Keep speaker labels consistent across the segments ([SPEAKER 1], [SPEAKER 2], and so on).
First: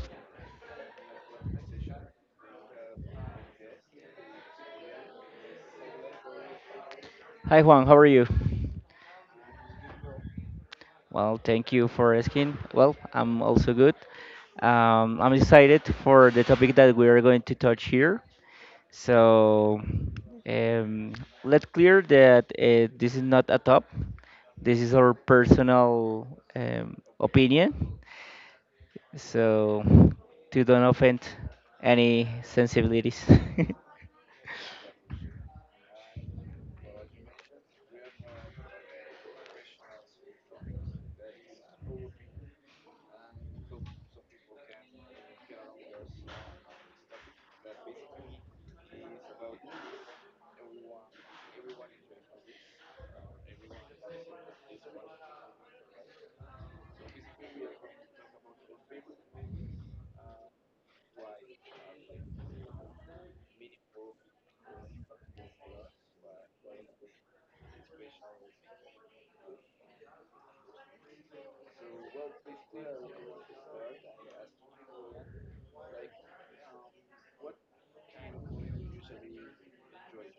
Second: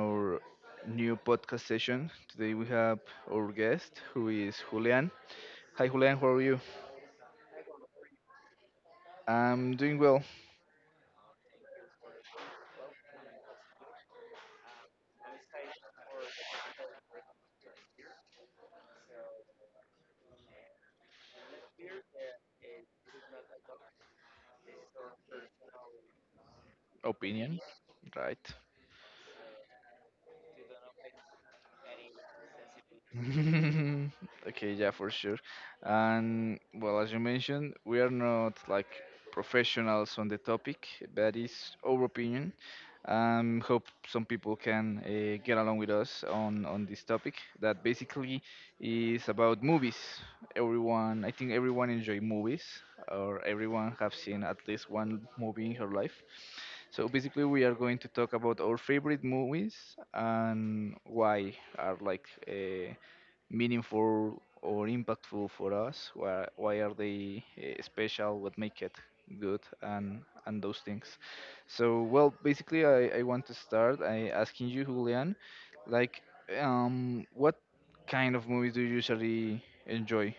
[SPEAKER 1] our new podcast session. Today we have our guest who is Julian. Hi, Julian. How are you?
[SPEAKER 2] Hi, Juan, how are you?
[SPEAKER 1] I'm doing well.
[SPEAKER 2] Well, thank you for asking. Well, I'm also good. I'm excited for the topic that we are going to touch here. So, um, let's clear that this is not a top. This is our personal
[SPEAKER 1] Opinion,
[SPEAKER 2] opinion.
[SPEAKER 1] right?
[SPEAKER 2] So, to don't offend any sensibilities.
[SPEAKER 1] Okay, yeah, for sure. And well, as you mentioned, we are not like professionals on the topic. That is our opinion. Hope some people can get along with us on this topic. That basically is about movies. Everyone, I think everyone enjoy movies, or everyone have seen at least one movie in her life. So basically, we are going to talk about our favorite movies and why are like. Meaningful or impactful for us? Why are they special? What make it good and those things? So well, basically, I want to start I asking you, Julian, like, what kind of movies do you usually enjoy?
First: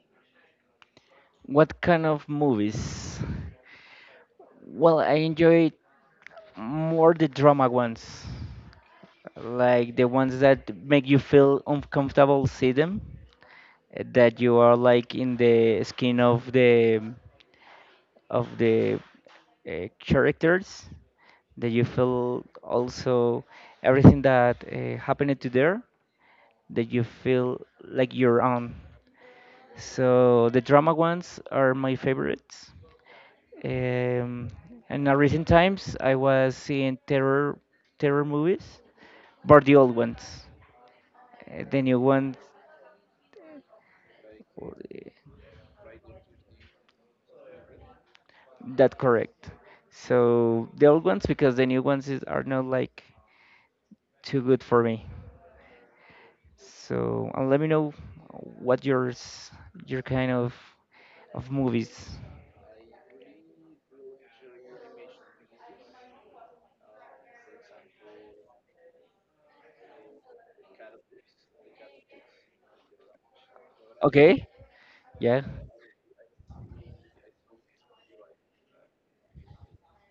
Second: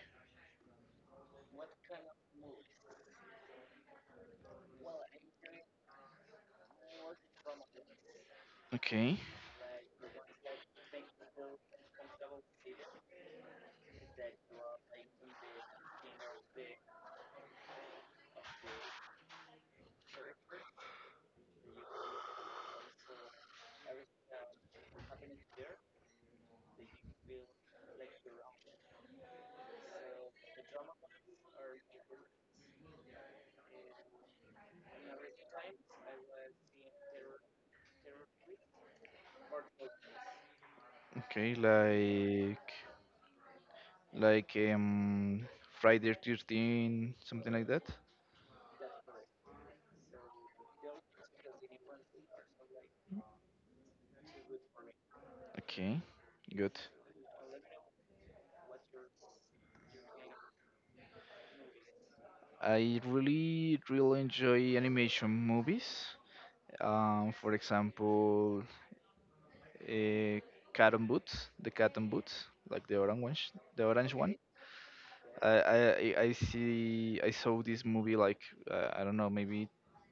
[SPEAKER 2] What kind of movies? Well, I enjoy more the drama ones,
[SPEAKER 1] Okay,
[SPEAKER 2] like the ones that make you feel uncomfortable see them, that you are like in the skin of the of the characters, that you feel also everything that happened to there, that you feel like your own. So the drama ones are my favorites. Um, and in recent times, I was seeing terror movies. But the old ones.
[SPEAKER 1] okay,
[SPEAKER 2] The new ones,
[SPEAKER 1] like like
[SPEAKER 2] uh,
[SPEAKER 1] um Friday 13, something like that.
[SPEAKER 2] that correct. So the old ones because the new ones are not like too good for me.
[SPEAKER 1] Okay, good.
[SPEAKER 2] So and let me know what your kind of movies.
[SPEAKER 1] I really enjoy animation movies. For example, uh, cat and boots, the cat and boots, like the orange one, the orange one.
[SPEAKER 2] Okay, yeah,
[SPEAKER 1] Okay. I saw this movie like I don't know maybe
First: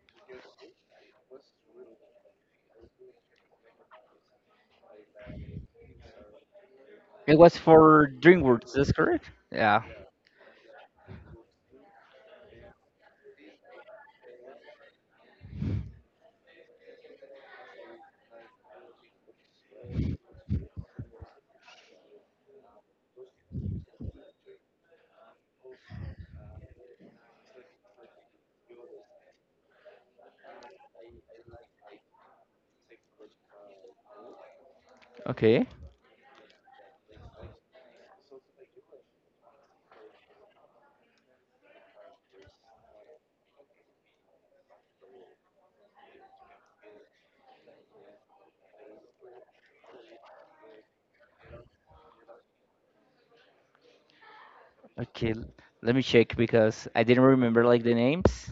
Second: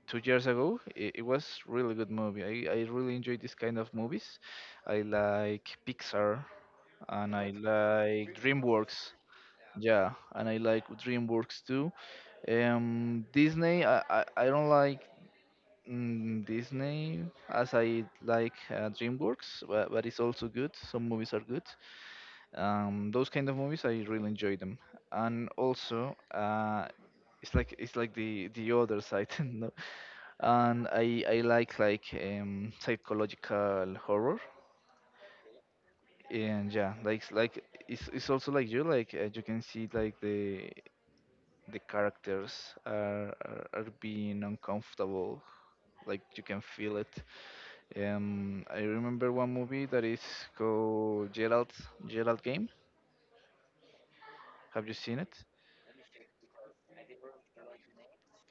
[SPEAKER 1] 2 years ago. It was really good movie. I really enjoy this kind of movies. I like Pixar and
[SPEAKER 2] it
[SPEAKER 1] I
[SPEAKER 2] was
[SPEAKER 1] cool.
[SPEAKER 2] for
[SPEAKER 1] Like
[SPEAKER 2] DreamWorks. That's
[SPEAKER 1] DreamWorks.
[SPEAKER 2] correct. Yeah.
[SPEAKER 1] Yeah, and I like DreamWorks too. Disney, I don't like Disney, as I like DreamWorks, but it's also good. Some movies are good. Those kind of movies, I really enjoy them. And also, it's like the other side, no? And I like psychological horror
[SPEAKER 2] Okay.
[SPEAKER 1] and yeah like it's also like you can see like the characters are are being uncomfortable like you can feel it. I remember one movie that is called Gerald game, have you seen
[SPEAKER 2] Okay.
[SPEAKER 1] it?
[SPEAKER 2] Let me check because I didn't remember like the names.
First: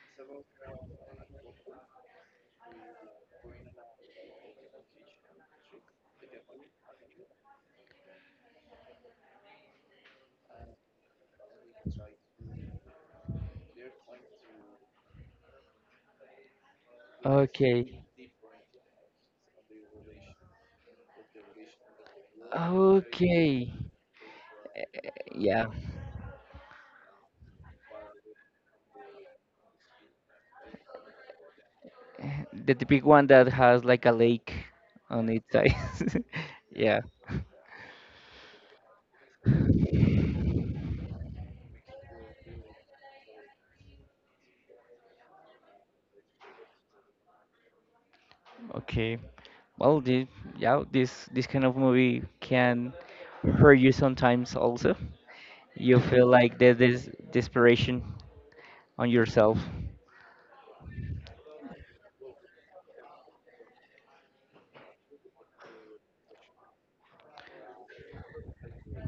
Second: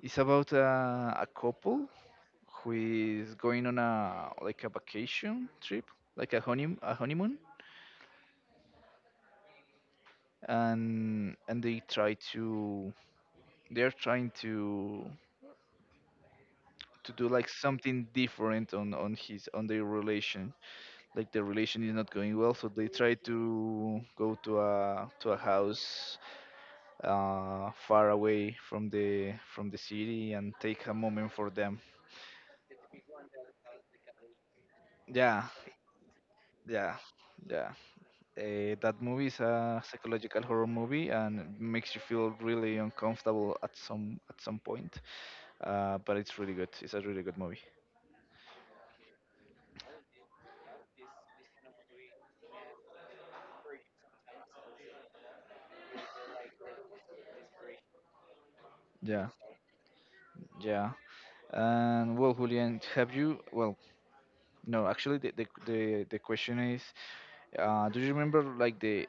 [SPEAKER 1] It's about a couple who is going on a like a vacation trip, like a honeymoon, and they try to, they're trying to do like
[SPEAKER 2] Okay.
[SPEAKER 1] something different on his on their relation. Like the relation is not going well, so they try
[SPEAKER 2] Okay.
[SPEAKER 1] to go to a
[SPEAKER 2] Yeah.
[SPEAKER 1] house far away from the city and take a moment for them.
[SPEAKER 2] The big one that has like a lake on
[SPEAKER 1] Yeah,
[SPEAKER 2] its side.
[SPEAKER 1] yeah,
[SPEAKER 2] yeah.
[SPEAKER 1] yeah. That movie is a psychological horror movie and it makes you feel really uncomfortable at some point. But it's really good. It's a really good movie.
[SPEAKER 2] Okay. Well, yeah, this kind of movie can hurt you sometimes. Also, you feel like there's this desperation on
[SPEAKER 1] Yeah,
[SPEAKER 2] yourself.
[SPEAKER 1] yeah. And well julian have you well no, actually, the question is, do you remember like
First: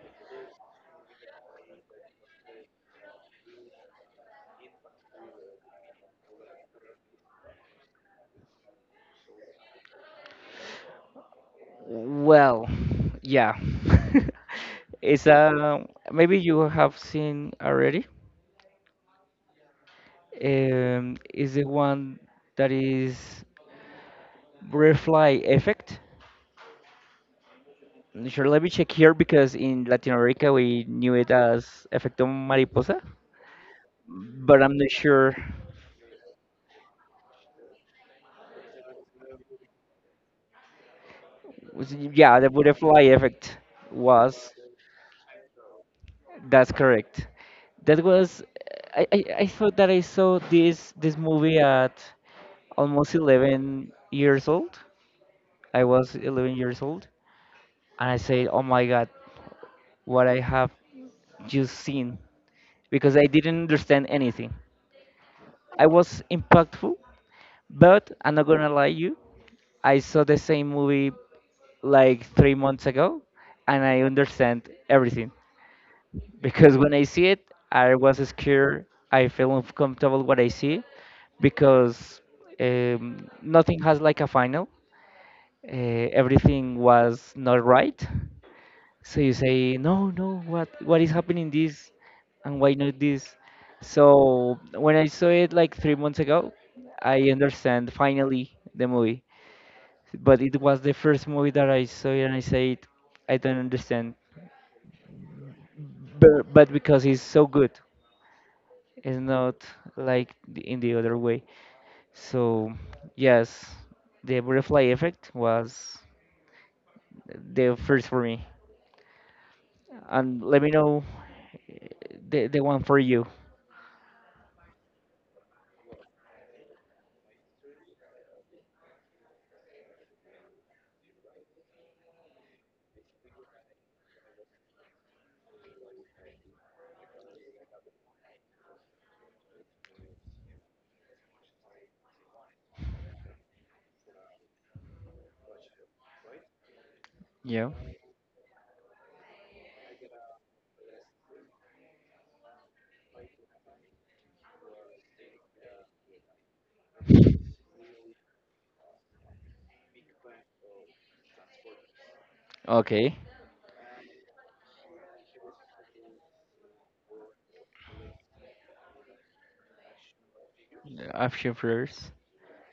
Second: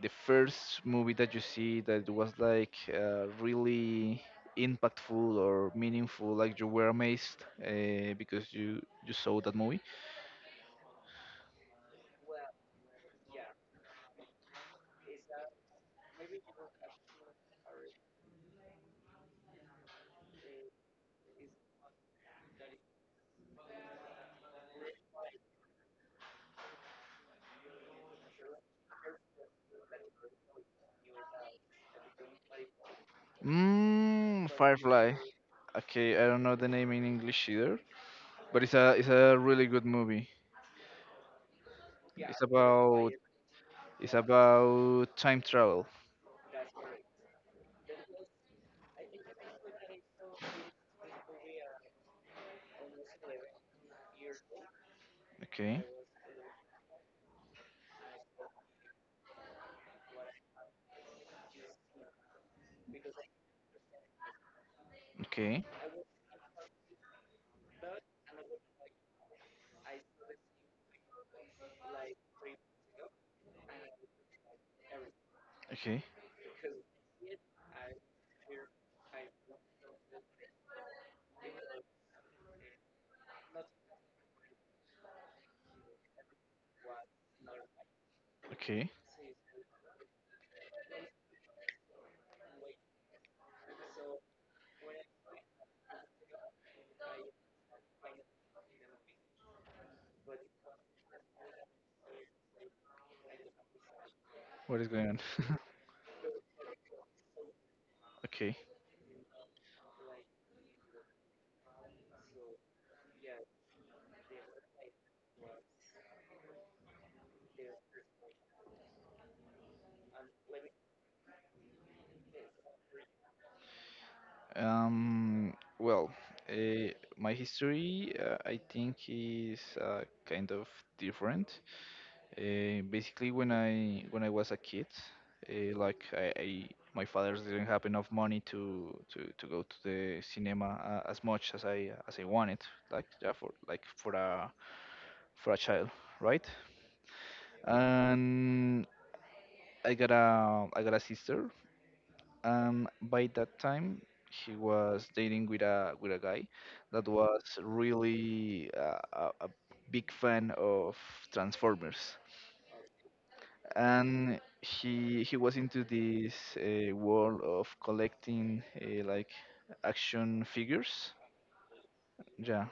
[SPEAKER 1] the first movie that you see that was like really impactful or meaningful? Like you were amazed because you saw that movie.
[SPEAKER 2] Well, yeah. it's a Maybe you have seen already. Is the one that is Butterfly Effect. Sure, let me check here because in Latin America we knew it as Efecto Mariposa, but I'm not
[SPEAKER 1] Firefly.
[SPEAKER 2] sure.
[SPEAKER 1] Okay, I don't know the name in English either, but it's a really good movie.
[SPEAKER 2] Yeah,
[SPEAKER 1] It's
[SPEAKER 2] the Butterfly
[SPEAKER 1] about
[SPEAKER 2] Effect was,
[SPEAKER 1] time travel.
[SPEAKER 2] that's correct. That was, I thought that I saw this movie at almost 11 years old.
[SPEAKER 1] Okay,
[SPEAKER 2] I was 11 years old, and I said, oh my God, what I have just seen, because I didn't understand anything.
[SPEAKER 1] okay,
[SPEAKER 2] I was impactful. But I'm not gonna lie you, I saw the same movie like 3 months ago, and I understand everything
[SPEAKER 1] okay,
[SPEAKER 2] because when I see it, I was scared. I feel uncomfortable what I see because nothing has like a final. Everything was not right,
[SPEAKER 1] okay.
[SPEAKER 2] so you say, no, no, what is happening this and why not this? So when I saw it like 3 months ago, I understand finally the movie. But it was the first movie that I saw it and I said, I don't understand.
[SPEAKER 1] What is going on?
[SPEAKER 2] But because it's so good,
[SPEAKER 1] Okay.
[SPEAKER 2] it's not like in the other way. So yes, the Butterfly Effect was the first for me. And let me know eh, the one for you.
[SPEAKER 1] Well, uh, my history, I think, is kind of different. Basically, when I was a kid, like my father didn't have enough money to go to the cinema as much as I wanted, like yeah, for like for a child, right?
[SPEAKER 2] Yeah.
[SPEAKER 1] And I got a sister, by that time, he was dating with a guy that was really a big fan of Transformers,
[SPEAKER 2] Okay.
[SPEAKER 1] and he was into this world of collecting like action figures.
[SPEAKER 2] Option first.
[SPEAKER 1] Yeah,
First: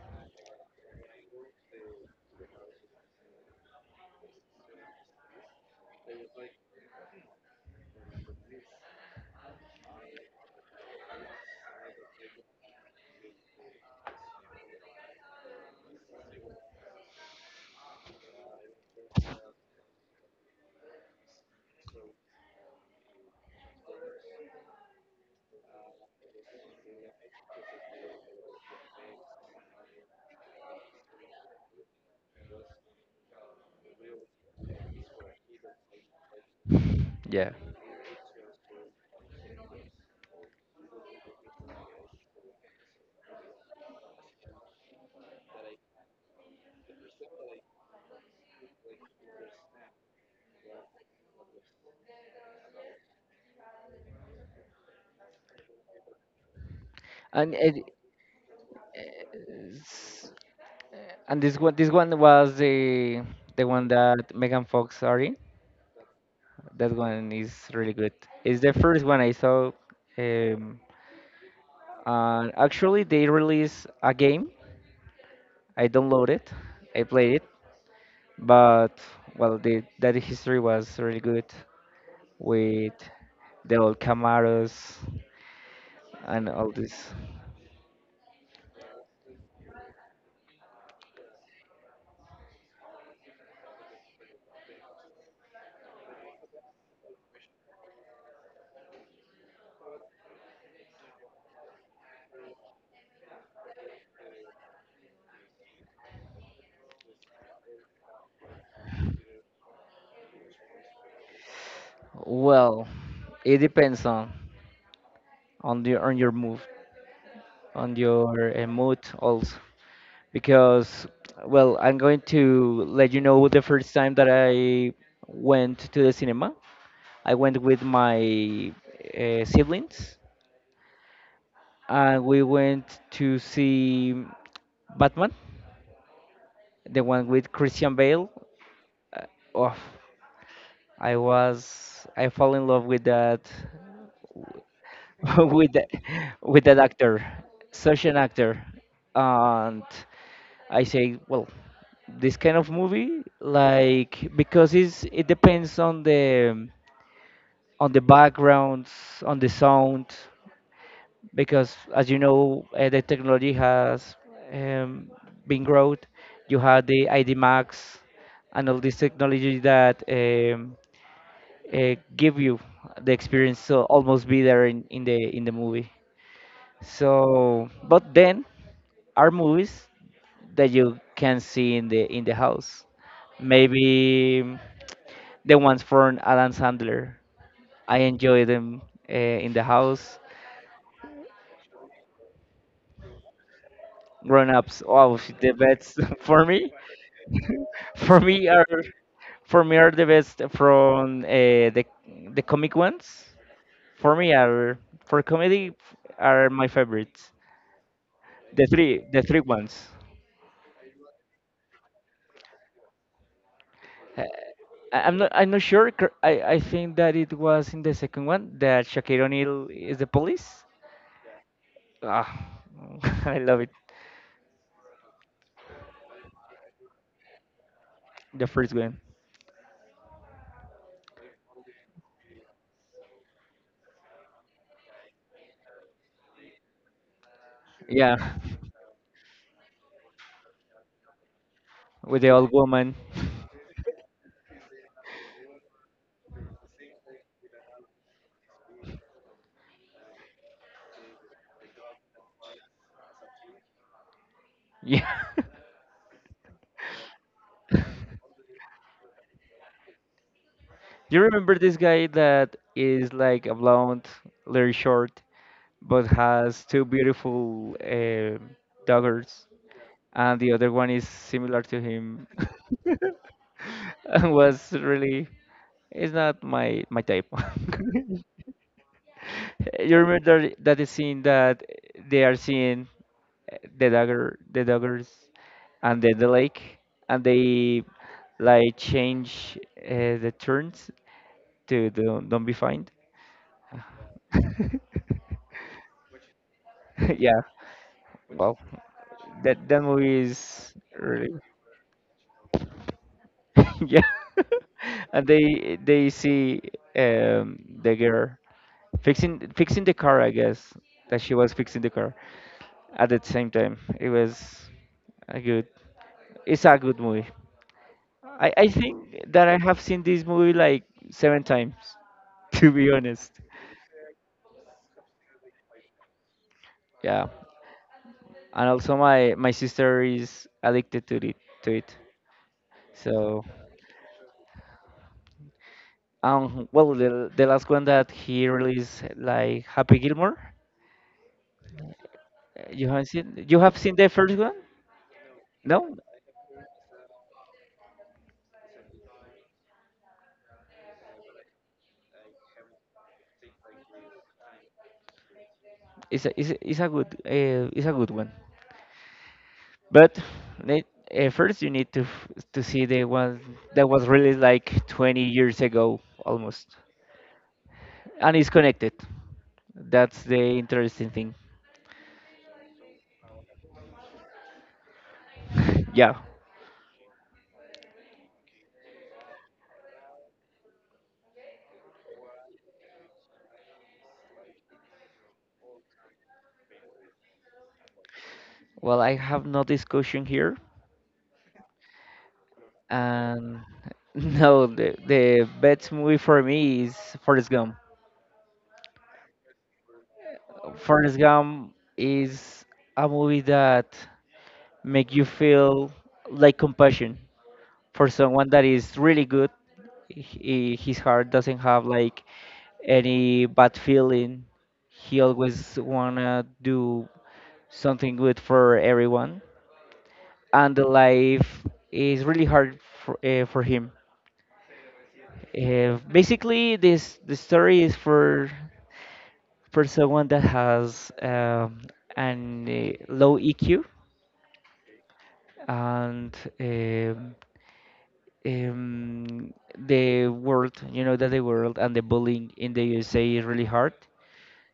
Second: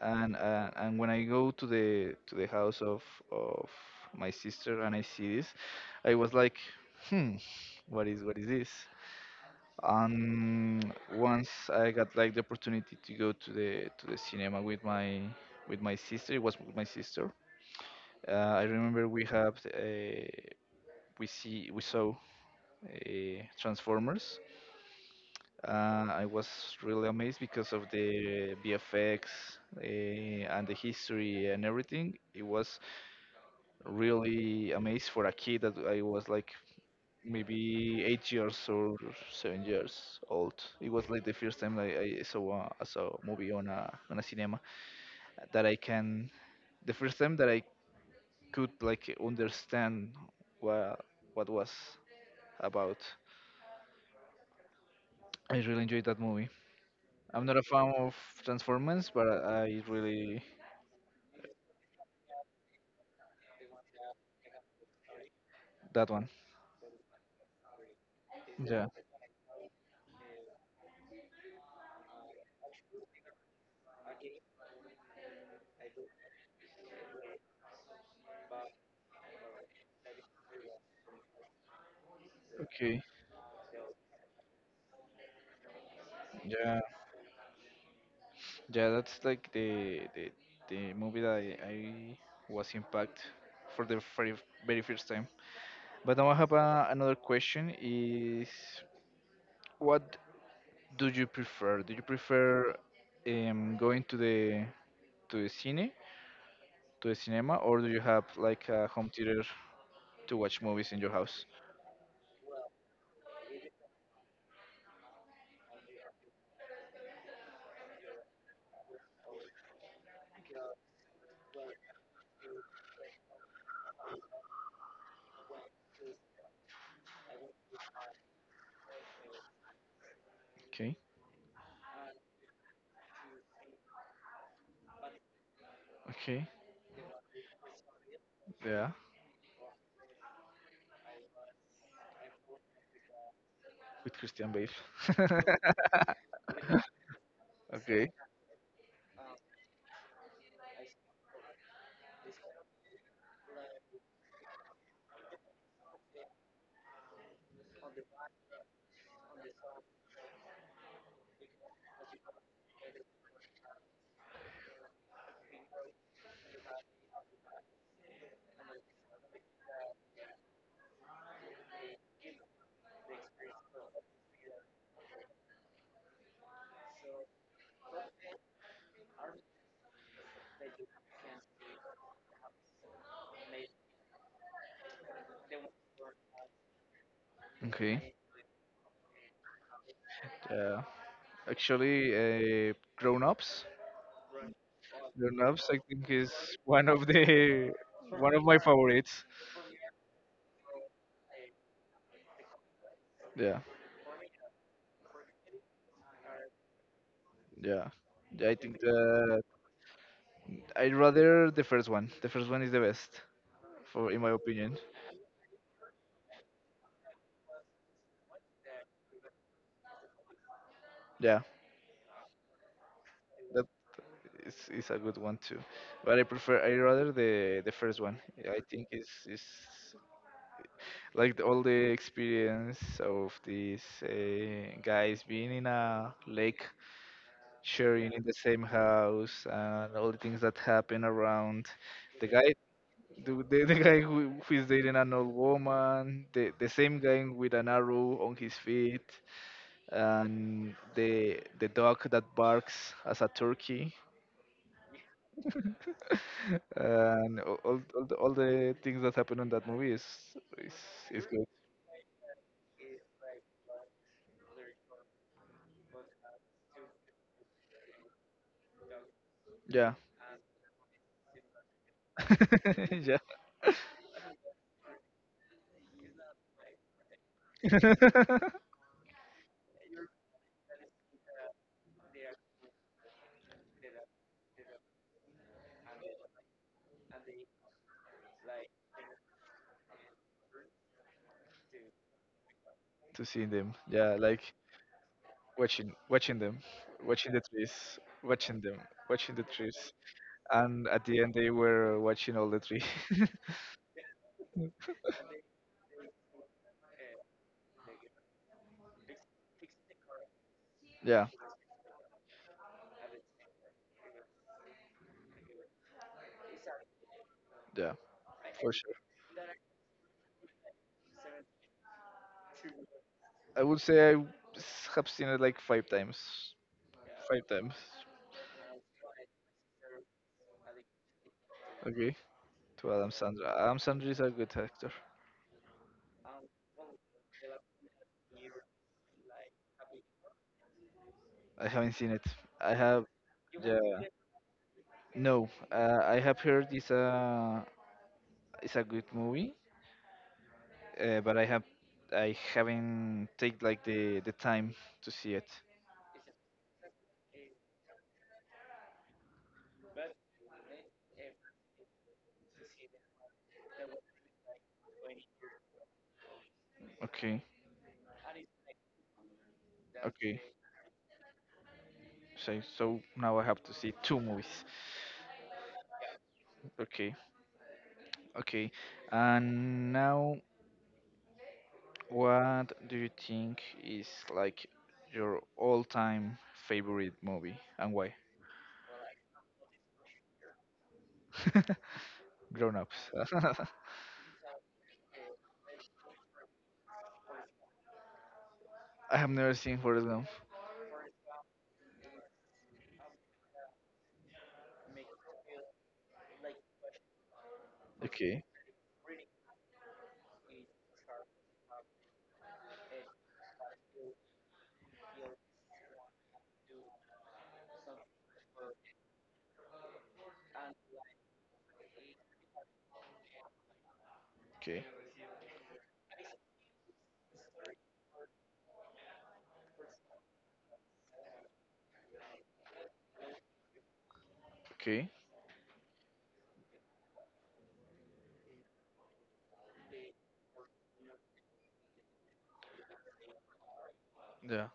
[SPEAKER 1] and when I go to the house of of my sister and I see this, I was like, hmm, what is this? Um, once I got like the opportunity to go to the cinema with my sister. It was with my sister. I remember we saw Transformers. I was really amazed because of the VFX and the history and everything. It was really amazed for a kid that I was like
[SPEAKER 2] Yeah.
[SPEAKER 1] maybe 8 years or 7 years old. It was like the first time like I saw a movie on a cinema that I can, the first time that I could like understand what was about. I really enjoyed that movie. I'm not
[SPEAKER 2] And
[SPEAKER 1] a
[SPEAKER 2] it,
[SPEAKER 1] fan of Transformers, but I
[SPEAKER 2] s-
[SPEAKER 1] really
[SPEAKER 2] and this one was the one that Megan Fox sorry.
[SPEAKER 1] that one.
[SPEAKER 2] That one is really good. It's the
[SPEAKER 1] Yeah.
[SPEAKER 2] first one I saw. Um, and actually they released a game. I downloaded it. I played it. But, well, the that history was really good with
[SPEAKER 1] Okay.
[SPEAKER 2] the old Camaros and all
[SPEAKER 1] Yeah.
[SPEAKER 2] this.
[SPEAKER 1] Yeah. That's like the the movie that I was impacted for the very very first time. But now I have another question: is what do you prefer? Do you prefer going to the to the cine, to the cinema, or do you have like a home theater to watch movies in your house?
[SPEAKER 2] Well, it depends on the on your on your mood also, because, well, I'm going to let you know the first time that I went to the cinema. I went with my siblings,
[SPEAKER 1] Okay,
[SPEAKER 2] and we went to see Batman,
[SPEAKER 1] okay,
[SPEAKER 2] the one with Christian Bale.
[SPEAKER 1] yeah,
[SPEAKER 2] Uh, oh, I fell in love with that
[SPEAKER 1] with Christian Bale.
[SPEAKER 2] with the, with that actor, such
[SPEAKER 1] Okay,
[SPEAKER 2] an actor, and I say, well, this kind of movie, like because it depends on the backgrounds, on the sound, because as you know, the technology has um, been growth. You have the ID Max and all this technology that give you the experience to almost be there in the movie. So, but then are movies that you can see in the house. Maybe the ones from Adam Sandler. I
[SPEAKER 1] okay,
[SPEAKER 2] enjoy them uh, in the house.
[SPEAKER 1] yeah. Actually, Grown Ups,
[SPEAKER 2] Grown Ups, wow,
[SPEAKER 1] Grown
[SPEAKER 2] the
[SPEAKER 1] Ups, I
[SPEAKER 2] best
[SPEAKER 1] think is
[SPEAKER 2] for me.
[SPEAKER 1] one of the
[SPEAKER 2] For
[SPEAKER 1] one of
[SPEAKER 2] me
[SPEAKER 1] my
[SPEAKER 2] are
[SPEAKER 1] favorites.
[SPEAKER 2] for me are the best from the comic ones.
[SPEAKER 1] Yeah,
[SPEAKER 2] For me are for comedy are my favorites.
[SPEAKER 1] yeah, yeah. I think
[SPEAKER 2] The three
[SPEAKER 1] that.
[SPEAKER 2] ones.
[SPEAKER 1] I'd rather the first one. The first one is the best, for in my opinion.
[SPEAKER 2] I'm not. I'm not sure. I think that it was in the second one that Shaquille O'Neal is the police.
[SPEAKER 1] Yeah,
[SPEAKER 2] Ah, I love
[SPEAKER 1] that
[SPEAKER 2] it.
[SPEAKER 1] is a good one too. But I rather the first one.
[SPEAKER 2] The
[SPEAKER 1] I
[SPEAKER 2] first
[SPEAKER 1] think
[SPEAKER 2] one.
[SPEAKER 1] is like the all the experience of these guys being in a lake, sharing
[SPEAKER 2] Yeah,
[SPEAKER 1] in the same house, and all the things that happen around.
[SPEAKER 2] with
[SPEAKER 1] The
[SPEAKER 2] the old
[SPEAKER 1] guy,
[SPEAKER 2] woman.
[SPEAKER 1] the, the guy who is dating an old woman, the same guy with an arrow on his feet and the dog that barks as a turkey
[SPEAKER 2] Yeah.
[SPEAKER 1] and all the things that happen in that movie is,
[SPEAKER 2] You
[SPEAKER 1] is good.
[SPEAKER 2] remember this guy that is like a blonde, little short, but has two beautiful daughters,
[SPEAKER 1] Yeah.
[SPEAKER 2] and the other one is similar to him.
[SPEAKER 1] Yeah.
[SPEAKER 2] was really It's not my type. You remember that the scene that they are seeing the daggers, and then the lake, and they like change the turns to don't be fined.
[SPEAKER 1] To see them, yeah, like watching watching them watching the
[SPEAKER 2] Yeah,
[SPEAKER 1] trees
[SPEAKER 2] well,
[SPEAKER 1] watching them watching the trees,
[SPEAKER 2] that movie is
[SPEAKER 1] and at the end
[SPEAKER 2] really
[SPEAKER 1] they were watching all the trees.
[SPEAKER 2] yeah. And they see the girl fixing the car, I guess that
[SPEAKER 1] Yeah,
[SPEAKER 2] she was fixing the car, at the same time. It was a good. It's a good movie.
[SPEAKER 1] yeah,
[SPEAKER 2] I
[SPEAKER 1] for sure.
[SPEAKER 2] think that I have seen this movie like seven times, to be honest.
[SPEAKER 1] I would say have seen it like five times.
[SPEAKER 2] Yeah,
[SPEAKER 1] Five times.
[SPEAKER 2] and also my sister is addicted to it.
[SPEAKER 1] Okay. To Adam
[SPEAKER 2] So
[SPEAKER 1] Sandler. Adam Sandler is a good actor.
[SPEAKER 2] well, the last one that he released like Happy Gilmore.
[SPEAKER 1] I haven't seen it. I
[SPEAKER 2] You
[SPEAKER 1] have.
[SPEAKER 2] haven't seen You
[SPEAKER 1] Yeah.
[SPEAKER 2] have seen the first one?
[SPEAKER 1] No,
[SPEAKER 2] No,
[SPEAKER 1] I have heard it's a good movie, but I haven't take like the time to see it.
[SPEAKER 2] it's a good one. But need, first you need to see the one that was released like 20 years ago almost,
[SPEAKER 1] Okay.
[SPEAKER 2] and it's connected. That's
[SPEAKER 1] Okay.
[SPEAKER 2] the interesting thing.
[SPEAKER 1] So so now I have to see two movies.
[SPEAKER 2] yeah.
[SPEAKER 1] Okay. Okay. And now what do you think is like your all-time favorite movie and why?
[SPEAKER 2] Well, I have no discussion here,
[SPEAKER 1] Grown Ups.
[SPEAKER 2] and no, the best movie for me is Forrest Gump.
[SPEAKER 1] I have never seen Forrest Gump.
[SPEAKER 2] Forrest Gump is a movie that make you feel like compassion for
[SPEAKER 1] Okay,
[SPEAKER 2] someone that is really good. His heart doesn't have like any bad feeling. He always wanna do something good for everyone, and the life is really hard for him.
[SPEAKER 1] okay,
[SPEAKER 2] Basically, this the story is for someone that has an low EQ,
[SPEAKER 1] okay.
[SPEAKER 2] and the world, you know, that the world and the bullying in the USA is really hard.
[SPEAKER 1] Yeah,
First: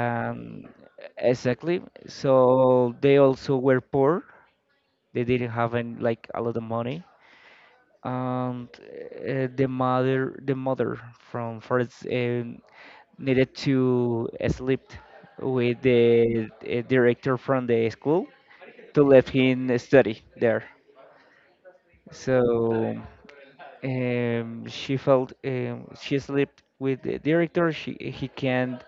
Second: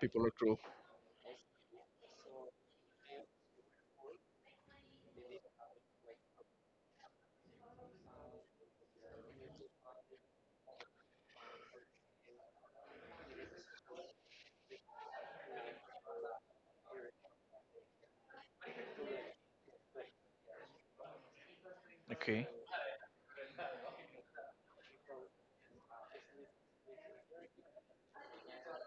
[SPEAKER 1] people are cruel.
[SPEAKER 2] exactly. So they also were poor. They didn't have any, like a lot of money. And the mother from Forest needed to sleep with the director from the school to let him study there.
[SPEAKER 1] Okay,
[SPEAKER 2] So she slept with the director. She He can't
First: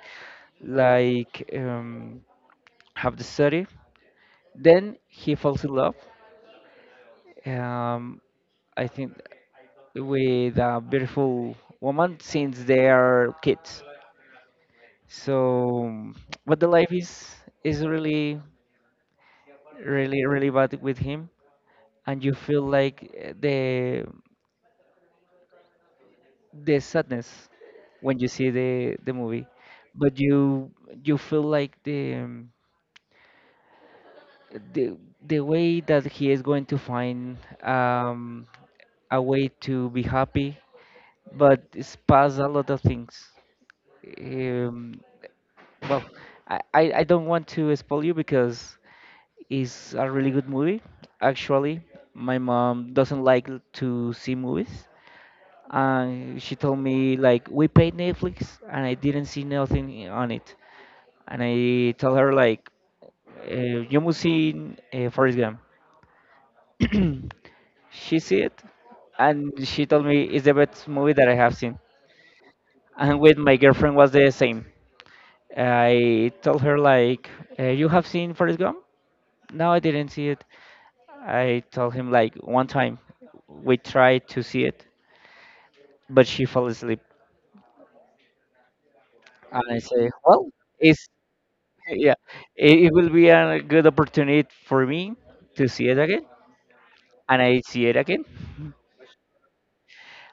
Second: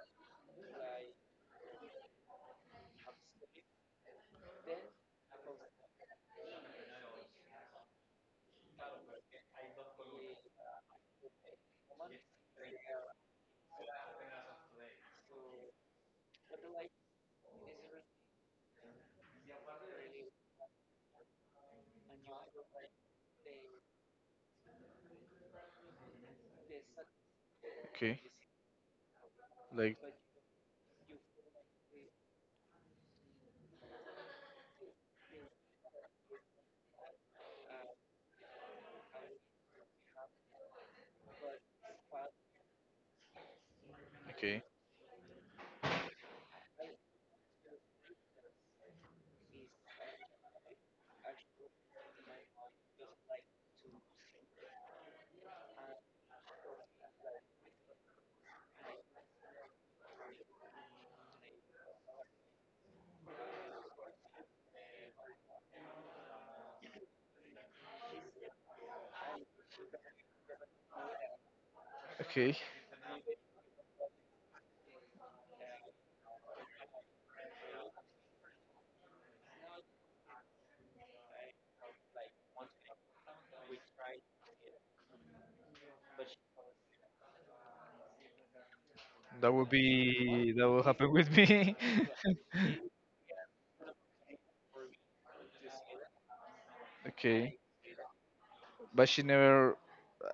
[SPEAKER 2] like have the study. Then he falls in love. Um, I think with a beautiful woman since they are kids. So, but the life is really, really, really bad with him, and you feel like the sadness when
[SPEAKER 1] okay.
[SPEAKER 2] you see the movie,
[SPEAKER 1] Like,
[SPEAKER 2] but you feel like the the way that he is going to find um, a way to be happy, but it's past a lot of things.
[SPEAKER 1] okay,
[SPEAKER 2] Um, well, I don't want to spoil you because it's a really good movie. Actually, my mom doesn't like to see movies, and she told me like we paid Netflix and I didn't see nothing on it. And I told her like uh, you must see Forrest Gump. She see it and she told me it's the best movie that I have seen.
[SPEAKER 1] okay.
[SPEAKER 2] And with my girlfriend was the same. I told her like you have seen Forrest Gump? No, I didn't see it. I told him like one time we tried to see it, but she fell asleep.
[SPEAKER 1] That
[SPEAKER 2] And
[SPEAKER 1] would
[SPEAKER 2] I say, well,
[SPEAKER 1] be that will
[SPEAKER 2] it's
[SPEAKER 1] happen with me.
[SPEAKER 2] yeah, it will be a good opportunity for me to see it again, and
[SPEAKER 1] Okay,
[SPEAKER 2] I see it again.
[SPEAKER 1] but she never.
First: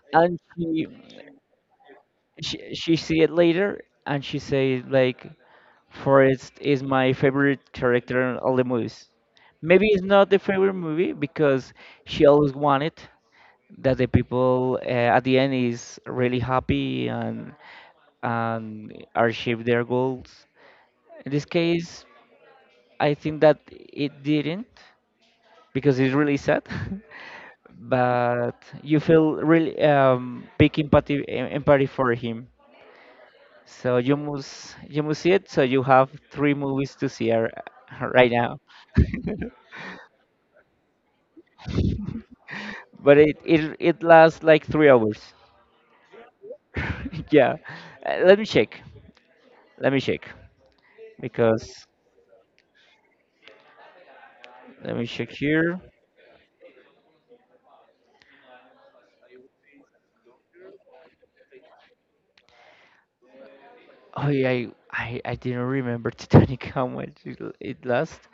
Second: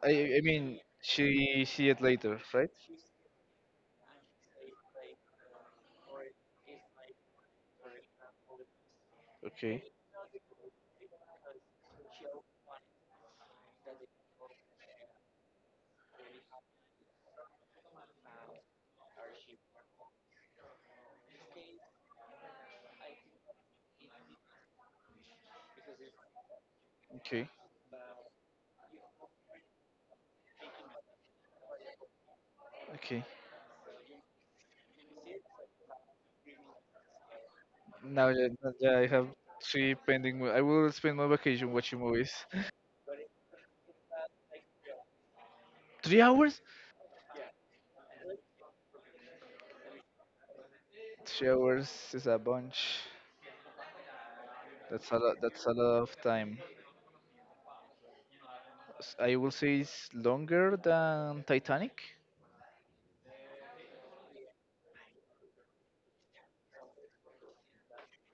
[SPEAKER 2] And
[SPEAKER 1] I mean, she see it later, right?
[SPEAKER 2] she see it later, and she say like, Forrest is my favorite character in all the movies.
[SPEAKER 1] Okay,
[SPEAKER 2] Maybe it's not the favorite movie because she always wanted that the people at the end is really happy and achieve their goals. In this case, I think that it didn't because it's really sad.
[SPEAKER 1] okay,
[SPEAKER 2] But you feel really big empathy empathy for him.
[SPEAKER 1] okay.
[SPEAKER 2] So you must see it. So you have three movies to see
[SPEAKER 1] Now
[SPEAKER 2] right
[SPEAKER 1] that
[SPEAKER 2] now,
[SPEAKER 1] that, yeah, I have three pending. I will spend my vacation watching movies.
[SPEAKER 2] but it lasts like 3 hours.
[SPEAKER 1] 3 hours?
[SPEAKER 2] yeah, let me check. Let me check
[SPEAKER 1] Three
[SPEAKER 2] because
[SPEAKER 1] hours is a bunch.
[SPEAKER 2] let me
[SPEAKER 1] That's a
[SPEAKER 2] check
[SPEAKER 1] lot. That's a
[SPEAKER 2] here.
[SPEAKER 1] lot of time. I will say it's longer than Titanic.
[SPEAKER 2] Oh yeah, I didn't remember Titanic how much it lasts,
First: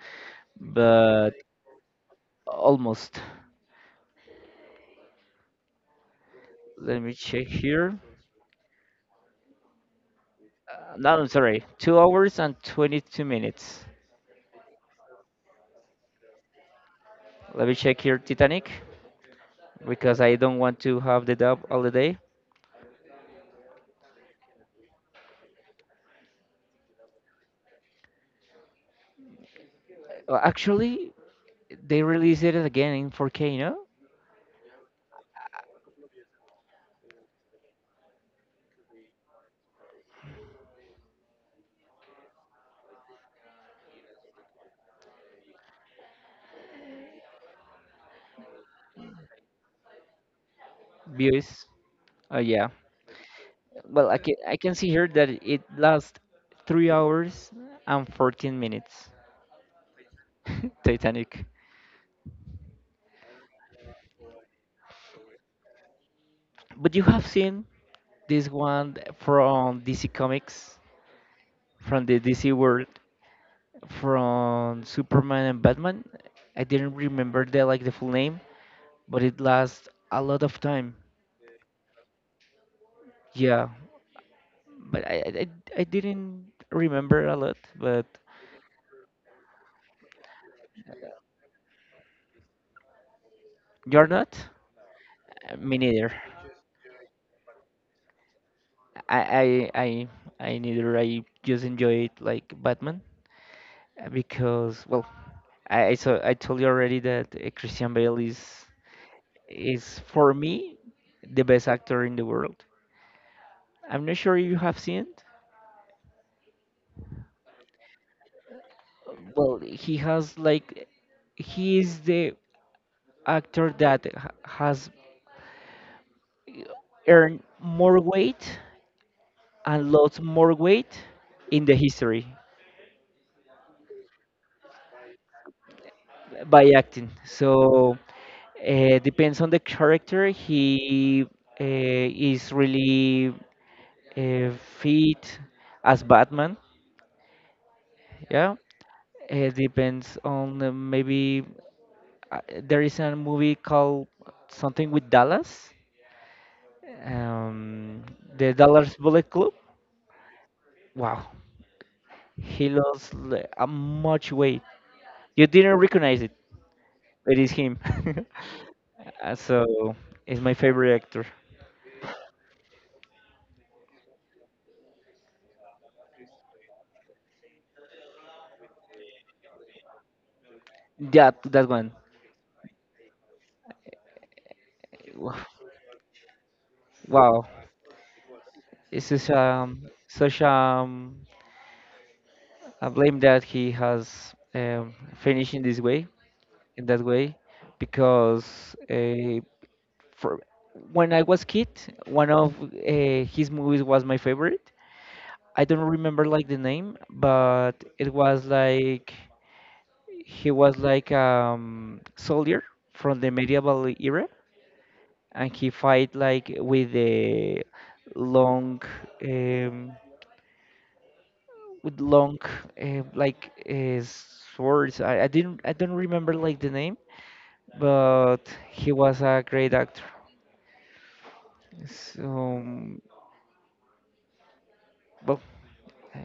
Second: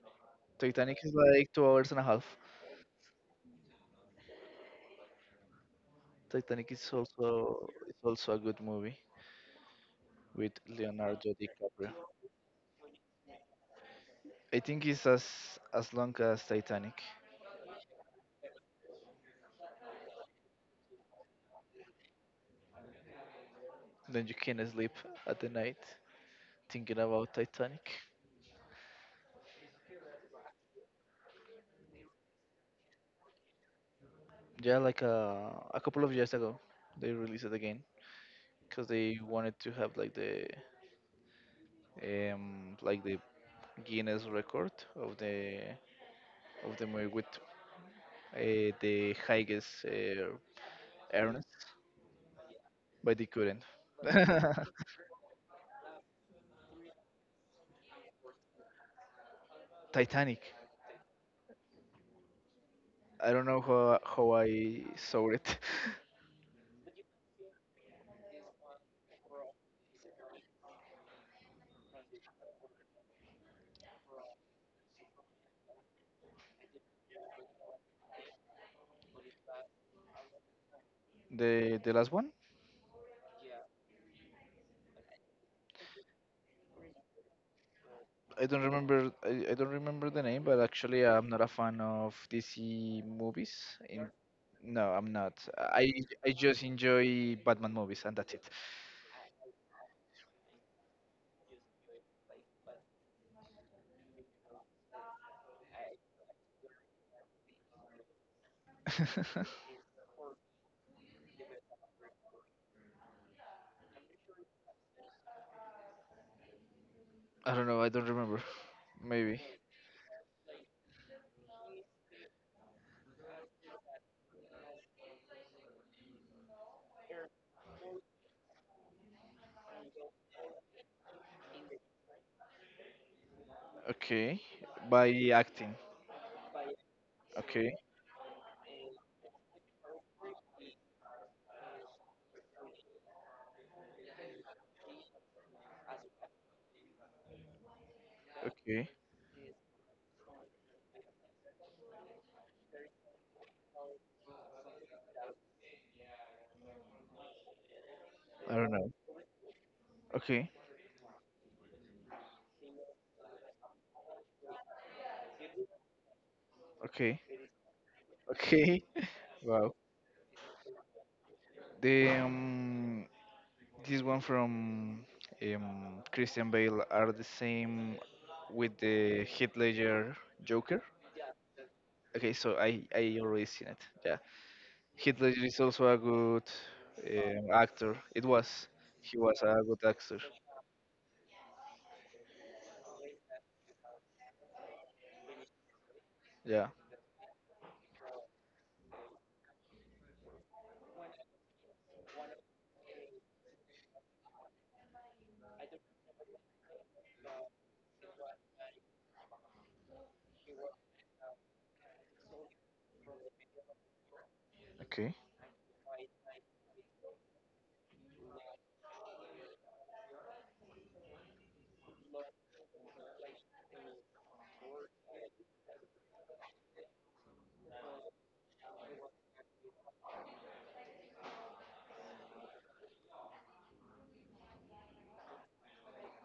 [SPEAKER 1] Titanic is
[SPEAKER 2] but
[SPEAKER 1] like 2 hours and a half.
[SPEAKER 2] almost.
[SPEAKER 1] Titanic is
[SPEAKER 2] Let me check
[SPEAKER 1] also it's
[SPEAKER 2] here.
[SPEAKER 1] also a good movie with
[SPEAKER 2] No, I'm
[SPEAKER 1] Leonardo
[SPEAKER 2] sorry.
[SPEAKER 1] DiCaprio.
[SPEAKER 2] 2 hours and 22 minutes.
[SPEAKER 1] I think it's as long as Titanic.
[SPEAKER 2] Let me check here Titanic because I don't want to have the dub all the day.
[SPEAKER 1] Then you can sleep at the night thinking about Titanic.
[SPEAKER 2] Actually, they released it again in 4K, no?
[SPEAKER 1] Yeah, like a couple of years ago, they released it again because they wanted to have like the Guinness record of the movie with the highest earnest,
[SPEAKER 2] Views. Oh yeah.
[SPEAKER 1] but they couldn't.
[SPEAKER 2] Well, I can see here that it lasts 3 hours and 14 minutes.
[SPEAKER 1] Titanic.
[SPEAKER 2] Titanic.
[SPEAKER 1] I don't know how I saw it.
[SPEAKER 2] But you have seen this one from DC Comics, from the DC world, from Superman and Batman. I didn't remember the like the full name, but it lasts a lot of time.
[SPEAKER 1] The last one.
[SPEAKER 2] Yeah, but I didn't remember a lot, but
[SPEAKER 1] I don't remember. I don't remember the name, but actually, I'm not a fan of DC movies.
[SPEAKER 2] you're
[SPEAKER 1] In
[SPEAKER 2] not?
[SPEAKER 1] no, I'm not.
[SPEAKER 2] Me neither.
[SPEAKER 1] I just enjoy Batman movies, and that's it.
[SPEAKER 2] I, I, I, I neither. I just enjoy it like Batman because, well, I saw, I told you already that Christian Bale is for me the best actor in the world. I'm not sure you have seen it.
[SPEAKER 1] I don't know. I don't remember. Maybe.
[SPEAKER 2] Well, he has like, he is the actor that has earn more weight and lost more weight in the history
[SPEAKER 1] Okay. By acting.
[SPEAKER 2] by acting.
[SPEAKER 1] Okay.
[SPEAKER 2] So depends on the character. He uh, is really uh, fit as Batman. Yeah,
[SPEAKER 1] Okay.
[SPEAKER 2] it depends on maybe there is a movie called something with Dallas, um, the
[SPEAKER 1] I don't know.
[SPEAKER 2] Dallas Bullet Club.
[SPEAKER 1] Okay.
[SPEAKER 2] Wow, he lost a much weight. You didn't recognize it.
[SPEAKER 1] Okay.
[SPEAKER 2] It is him.
[SPEAKER 1] Okay.
[SPEAKER 2] Uh,
[SPEAKER 1] Wow.
[SPEAKER 2] so he's my favorite actor.
[SPEAKER 1] The This one from Christian Bale are the same with the Heath Ledger Joker.
[SPEAKER 2] Yeah, that one.
[SPEAKER 1] Okay, so I already seen it. Yeah, Heath Ledger is also a good
[SPEAKER 2] Wow,
[SPEAKER 1] actor. It was
[SPEAKER 2] it's
[SPEAKER 1] he
[SPEAKER 2] such
[SPEAKER 1] was a
[SPEAKER 2] a
[SPEAKER 1] good actor.
[SPEAKER 2] such a blame that he has finished in this way,
[SPEAKER 1] Yeah,
[SPEAKER 2] in that way, because for when I was kid, one of his movies was my favorite. I don't remember like the name, but it was like he was like soldier from the medieval era
[SPEAKER 1] okay.
[SPEAKER 2] and he fight like with the long um, with long like swords. I didn't I don't remember like the name, but he was a great actor. So well,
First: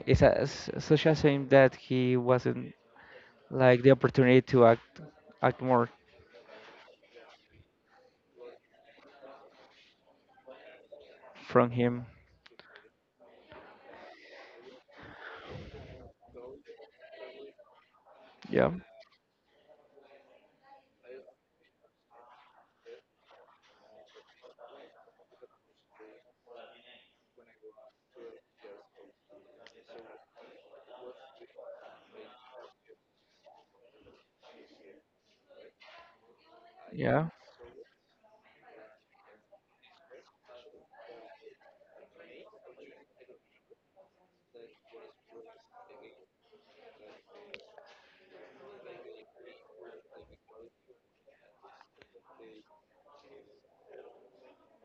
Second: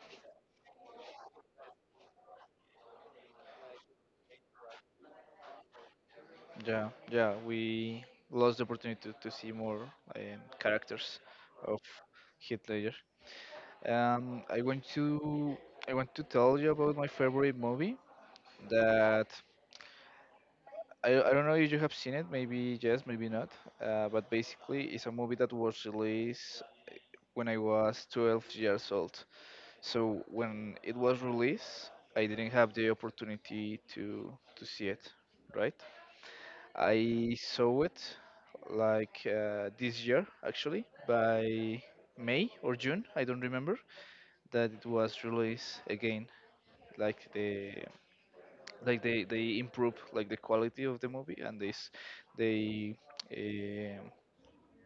[SPEAKER 2] it's a, such a shame that he wasn't like the opportunity to act act more
[SPEAKER 1] Yeah, yeah. We lost the opportunity to see more characters
[SPEAKER 2] from
[SPEAKER 1] of
[SPEAKER 2] him.
[SPEAKER 1] Heath Ledger. I want to tell you about my favorite movie
[SPEAKER 2] Yeah,
[SPEAKER 1] that. I don't know if you have seen it, maybe yes, maybe not. But basically, it's a movie that was released when I was 12 years old. So when it was released, I didn't have the opportunity to see it, right?
[SPEAKER 2] yeah.
[SPEAKER 1] I saw it like this year actually by May or June, I don't remember, that it was released again. Like the like they improve like the quality of the movie and they s- they um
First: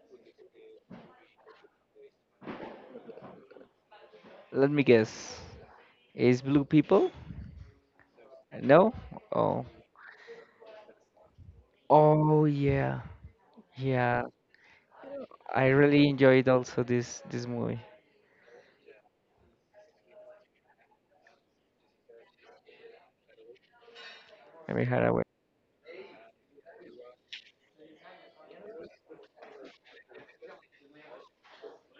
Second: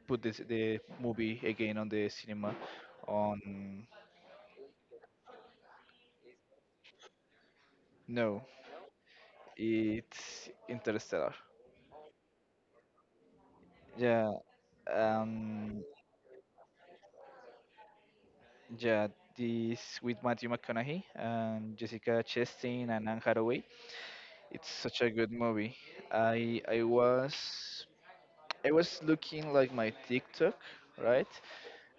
[SPEAKER 1] put this, the movie again on the cinema on
[SPEAKER 2] Let me guess. Is Blue People?
[SPEAKER 1] no
[SPEAKER 2] No. Oh.
[SPEAKER 1] it's Interstellar.
[SPEAKER 2] Oh yeah. Yeah.
[SPEAKER 1] Yeah,
[SPEAKER 2] I
[SPEAKER 1] um,
[SPEAKER 2] really enjoyed also this movie.
[SPEAKER 1] yeah, this with Matthew McConaughey and Jessica Chastain and Anne Hathaway. It's
[SPEAKER 2] Amy
[SPEAKER 1] such a
[SPEAKER 2] Haraway.
[SPEAKER 1] good movie. I I was I was looking like my TikTok, right?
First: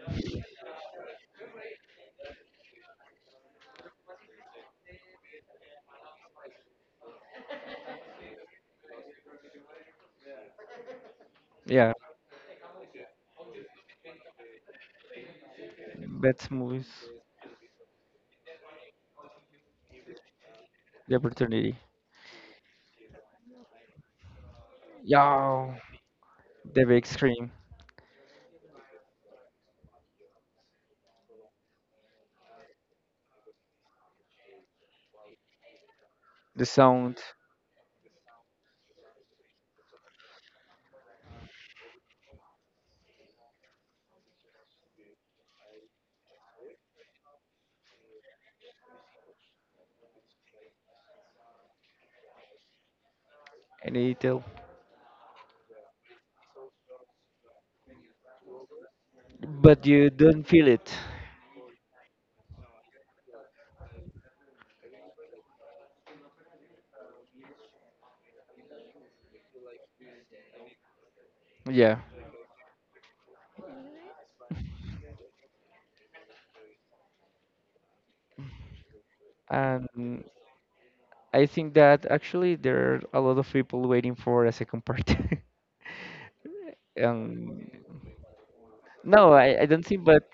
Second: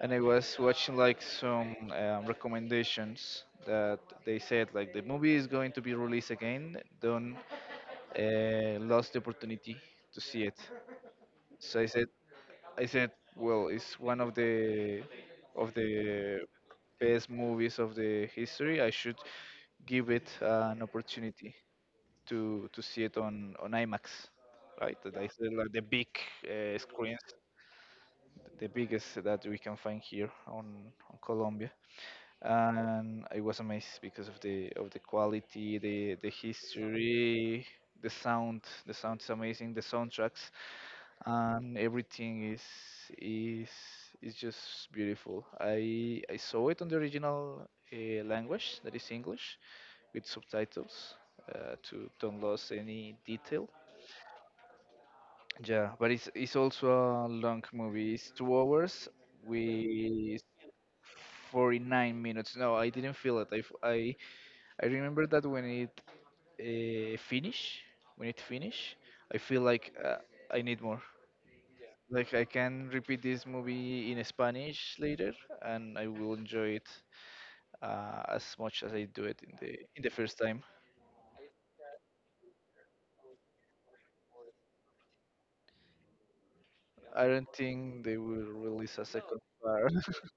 [SPEAKER 1] And I was watching like some recommendations that they said like the movie is going to be released again. Don't lose the opportunity to see it. So
[SPEAKER 2] Yeah,
[SPEAKER 1] I said, well, it's one of the of the
[SPEAKER 2] best movies,
[SPEAKER 1] best movies of the history. I should give it an
[SPEAKER 2] the
[SPEAKER 1] opportunity
[SPEAKER 2] opportunity.
[SPEAKER 1] to see it on IMAX, right? That I said, like
[SPEAKER 2] Yeah,
[SPEAKER 1] the big
[SPEAKER 2] the big
[SPEAKER 1] screens,
[SPEAKER 2] screen,
[SPEAKER 1] the biggest that we can find here on Colombia. And I was amazed because of the quality, the
[SPEAKER 2] the sound,
[SPEAKER 1] history, the sound. The sound is amazing. The soundtracks and everything is is just beautiful. I saw it on the original language that is English with subtitles to don't lose any detail,
[SPEAKER 2] and the detail,
[SPEAKER 1] yeah, but it's also a long movie. It's 2 hours
[SPEAKER 2] but you
[SPEAKER 1] with
[SPEAKER 2] don't feel it.
[SPEAKER 1] 49 minutes. No, I didn't feel it. I remember that when it finish, when it finish, I feel like I need more.
[SPEAKER 2] Yeah,
[SPEAKER 1] Like I can repeat this movie in Spanish later, and I will enjoy it as much as I do it in the
[SPEAKER 2] and
[SPEAKER 1] first time.
[SPEAKER 2] I think that actually there are a lot of people waiting for a second part.
[SPEAKER 1] I don't
[SPEAKER 2] um,
[SPEAKER 1] think they will release a
[SPEAKER 2] no,
[SPEAKER 1] second
[SPEAKER 2] I don't
[SPEAKER 1] part.
[SPEAKER 2] think. But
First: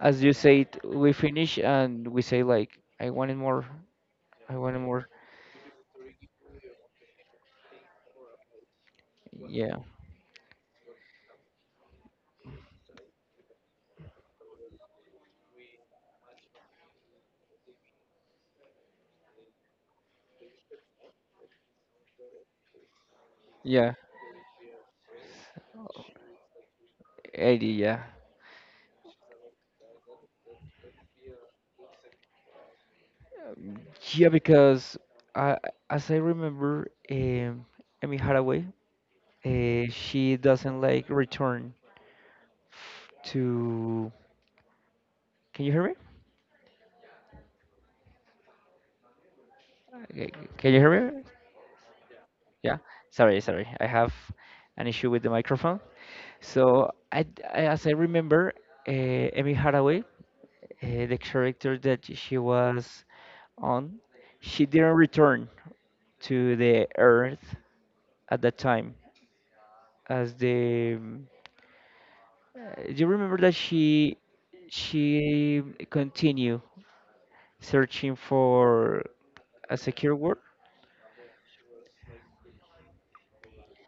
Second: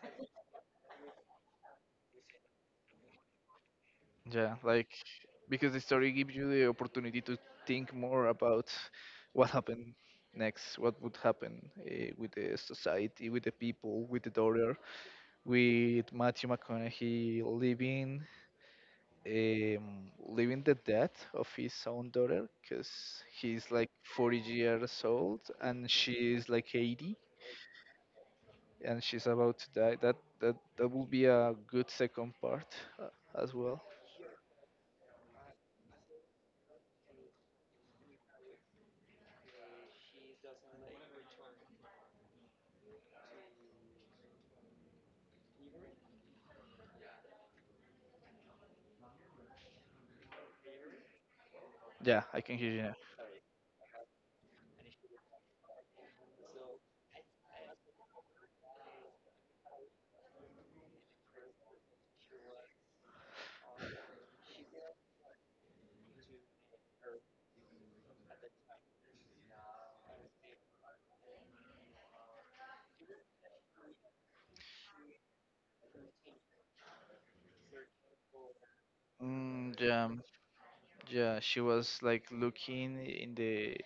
[SPEAKER 2] as you said, we finish and we say like, I wanted more. I
[SPEAKER 1] Yeah,
[SPEAKER 2] wanted
[SPEAKER 1] like
[SPEAKER 2] more.
[SPEAKER 1] because the story gives you the opportunity to think more about what
[SPEAKER 2] Yeah,
[SPEAKER 1] happened next, what would happen with the society, with the people, with the daughter, with Matthew McConaughey living living the death of his own daughter because he's like
[SPEAKER 2] yeah,
[SPEAKER 1] 40 years old and she is like 80
[SPEAKER 2] Eddie. Yeah.
[SPEAKER 1] and she's about to die. That will be a good second part uh, as well.
[SPEAKER 2] Yeah, because uh, as I remember, Amy Haraway, she doesn't like return to. Can you hear me? Uh, Can you hear me?
[SPEAKER 1] Yeah, I can hear
[SPEAKER 2] Yeah.
[SPEAKER 1] you now.
[SPEAKER 2] Sorry, sorry. I have an issue with the microphone. So, I, as I remember, Amy Haraway, the character that she was on, she didn't return to the Earth at that time as the uh, you remember that she continued searching for a
[SPEAKER 1] Mm, yeah.
[SPEAKER 2] secure word?
[SPEAKER 1] Yeah, she was like looking in the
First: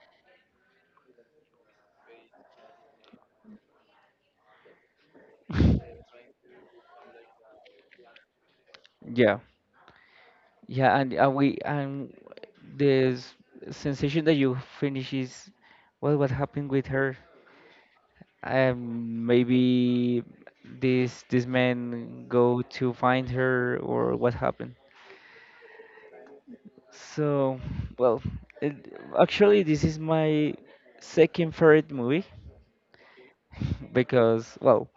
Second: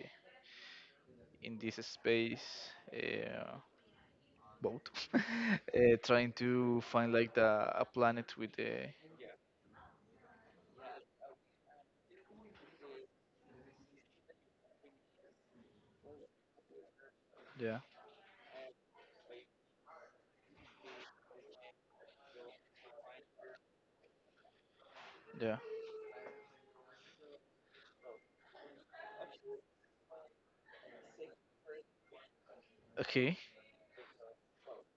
[SPEAKER 1] in this space boat, trying to find like the a planet with the
[SPEAKER 2] Yeah, yeah, and we and this sensation that you finish is well, what happened with her?
[SPEAKER 1] yeah,
[SPEAKER 2] Maybe this man go to find her or what happened?
[SPEAKER 1] yeah.
[SPEAKER 2] So, well, it, actually, this is my second favorite movie
[SPEAKER 1] Okay,
[SPEAKER 2] because, well,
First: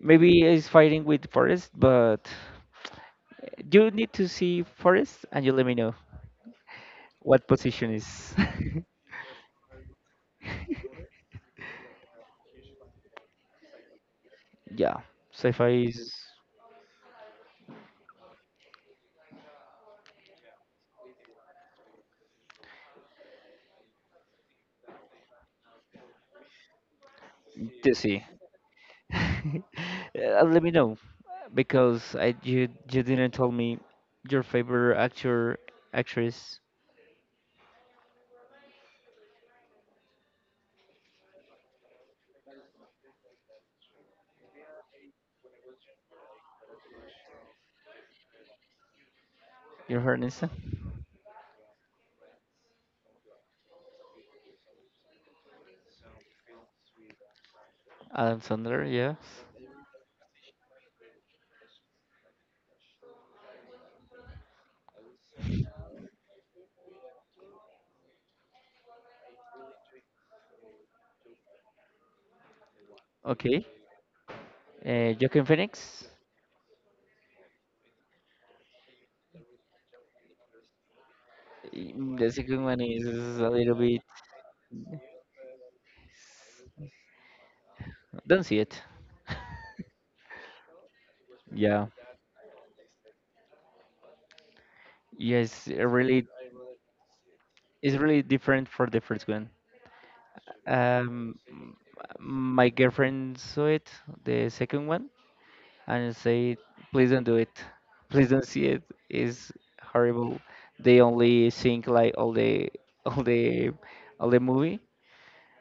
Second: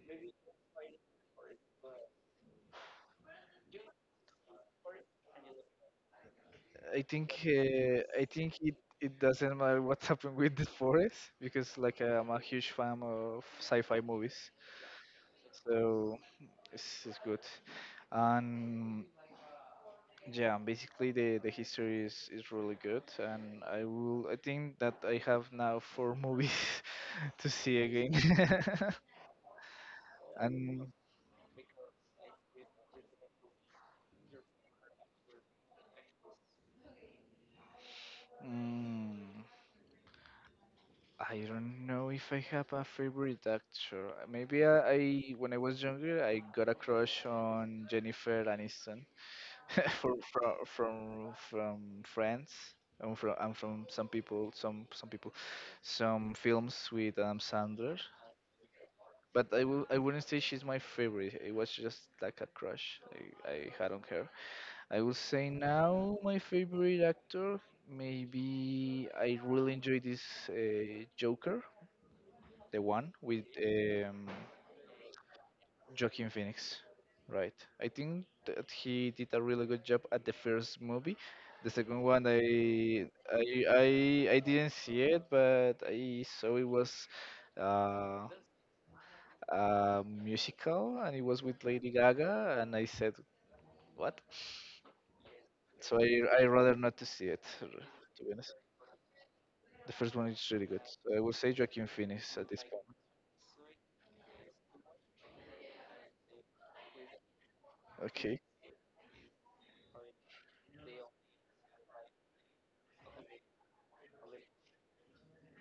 [SPEAKER 2] maybe he's fighting with Forest, but you need to see Forest and you let me know what position
[SPEAKER 1] I
[SPEAKER 2] is.
[SPEAKER 1] think it it doesn't matter what's happened with the forest because like I'm a huge fan of sci-fi movies,
[SPEAKER 2] yeah, sci-fi is
[SPEAKER 1] so this is good. And yeah, and basically the history is really good, and I think that I have now 4 movies to see again.
[SPEAKER 2] dizzy. Let me
[SPEAKER 1] and
[SPEAKER 2] know because I you didn't tell me your favorite actor actress.
[SPEAKER 1] mm, I don't know if I have a favorite actor. Maybe I when I was younger I got a crush on Jennifer Aniston
[SPEAKER 2] Your her
[SPEAKER 1] from
[SPEAKER 2] Nissa?
[SPEAKER 1] from from from Friends. And from some people, some people, some films with Adam Sandler.
[SPEAKER 2] Adam Sandler, yes.
[SPEAKER 1] But I wouldn't say she's my favorite. It was just like a crush I had on her. I will say now my favorite actor, maybe I really enjoy this Joker, the one with
[SPEAKER 2] Okay. Joaquin Phoenix.
[SPEAKER 1] Joaquin Phoenix, right? I think that he did a really good job at the first movie. The second
[SPEAKER 2] Mm,
[SPEAKER 1] one,
[SPEAKER 2] the second one is a little bit.
[SPEAKER 1] I didn't see it, but I saw it was uh,
[SPEAKER 2] Don't see it.
[SPEAKER 1] musical, and it was with
[SPEAKER 2] Yeah.
[SPEAKER 1] Lady Gaga, and I said, "What?"
[SPEAKER 2] Yes, it
[SPEAKER 1] So I
[SPEAKER 2] really,
[SPEAKER 1] I rather not to see it,
[SPEAKER 2] it's really
[SPEAKER 1] to be honest.
[SPEAKER 2] different for the first one.
[SPEAKER 1] The first one is really good. I will
[SPEAKER 2] Um,
[SPEAKER 1] say
[SPEAKER 2] m-
[SPEAKER 1] Joaquin Phoenix at this
[SPEAKER 2] my
[SPEAKER 1] point.
[SPEAKER 2] girlfriend saw it, the second one, and said, "Please don't do it. Please
[SPEAKER 1] Okay,
[SPEAKER 2] don't see it. It's horrible. They only think like all the, all the, all the movie."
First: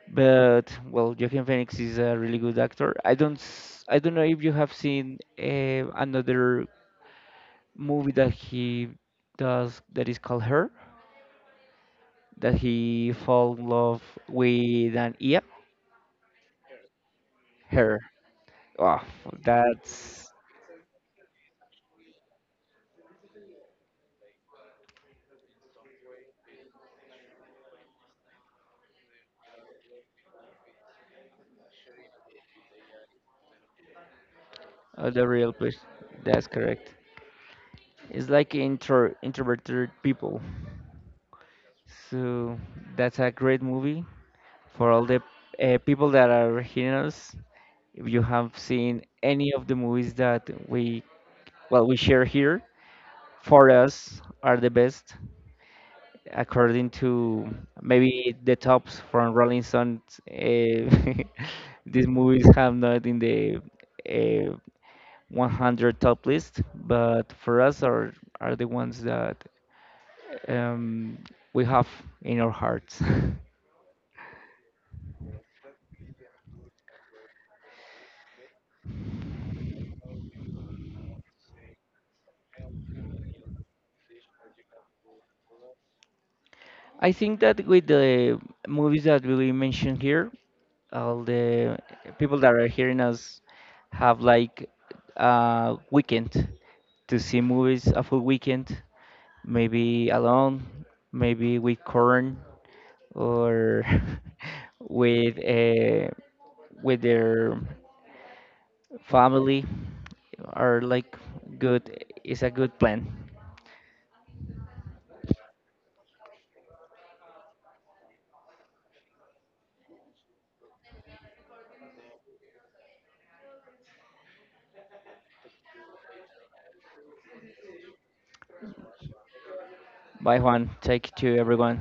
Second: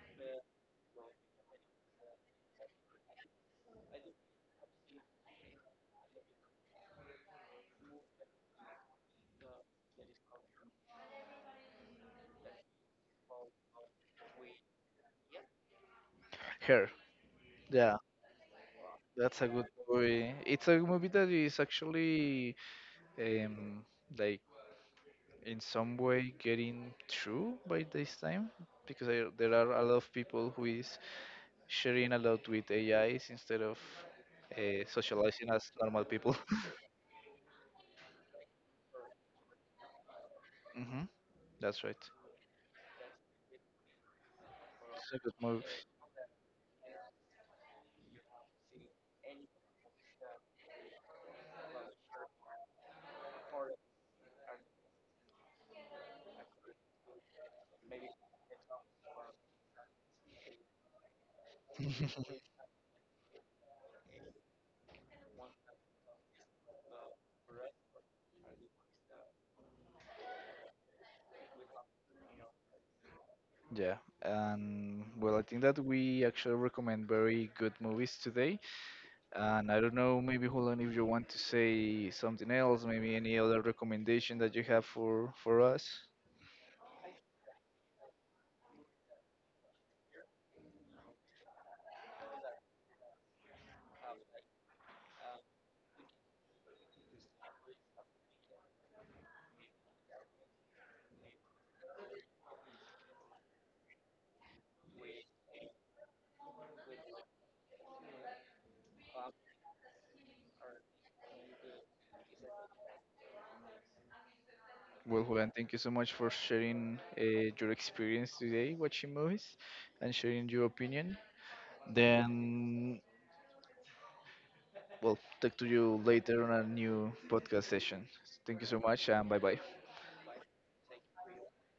[SPEAKER 2] But well, Joaquin Phoenix is a really good actor. I don't know if you have seen another movie that he does that is called Her. That he fall in love with an yeah
[SPEAKER 1] Her. Yeah,
[SPEAKER 2] her. Oh,
[SPEAKER 1] that's a good
[SPEAKER 2] that's
[SPEAKER 1] movie. It's a movie that is actually um like in some way getting true by this time because there are a lot of people who is sharing a lot with AIs instead of
[SPEAKER 2] the
[SPEAKER 1] socializing
[SPEAKER 2] real
[SPEAKER 1] as
[SPEAKER 2] place.
[SPEAKER 1] normal people.
[SPEAKER 2] That's correct. It's like introverted people.
[SPEAKER 1] Hmm, that's right.
[SPEAKER 2] So that's a great movie for all
[SPEAKER 1] It's a
[SPEAKER 2] the
[SPEAKER 1] good movie.
[SPEAKER 2] people that are hearing us. If you have seen any of the movies that we well we share here, for us are the best, according to maybe the tops from Rolling Stones, uh, these movies have not in the uh, 100 top list, but for us are the ones that um, we have in our hearts.
[SPEAKER 1] Yeah, and well, I think that we actually recommend very good movies today. And I don't know, maybe Julian, if you want to say something else, maybe any other recommendation that you have for us.
[SPEAKER 2] I think that with the movies that we mentioned here, all the people that are hearing us have like a weekend to see movies, a full weekend, maybe alone, maybe with Corn or with uh, with their family are like good. It's a good plan.
[SPEAKER 1] Well, Julian, thank you so much for sharing your experience today watching movies and sharing your opinion. Then, well, talk to you later on a new podcast session. Thank you so much, and bye bye.
[SPEAKER 2] Bye, Juan. Take to everyone.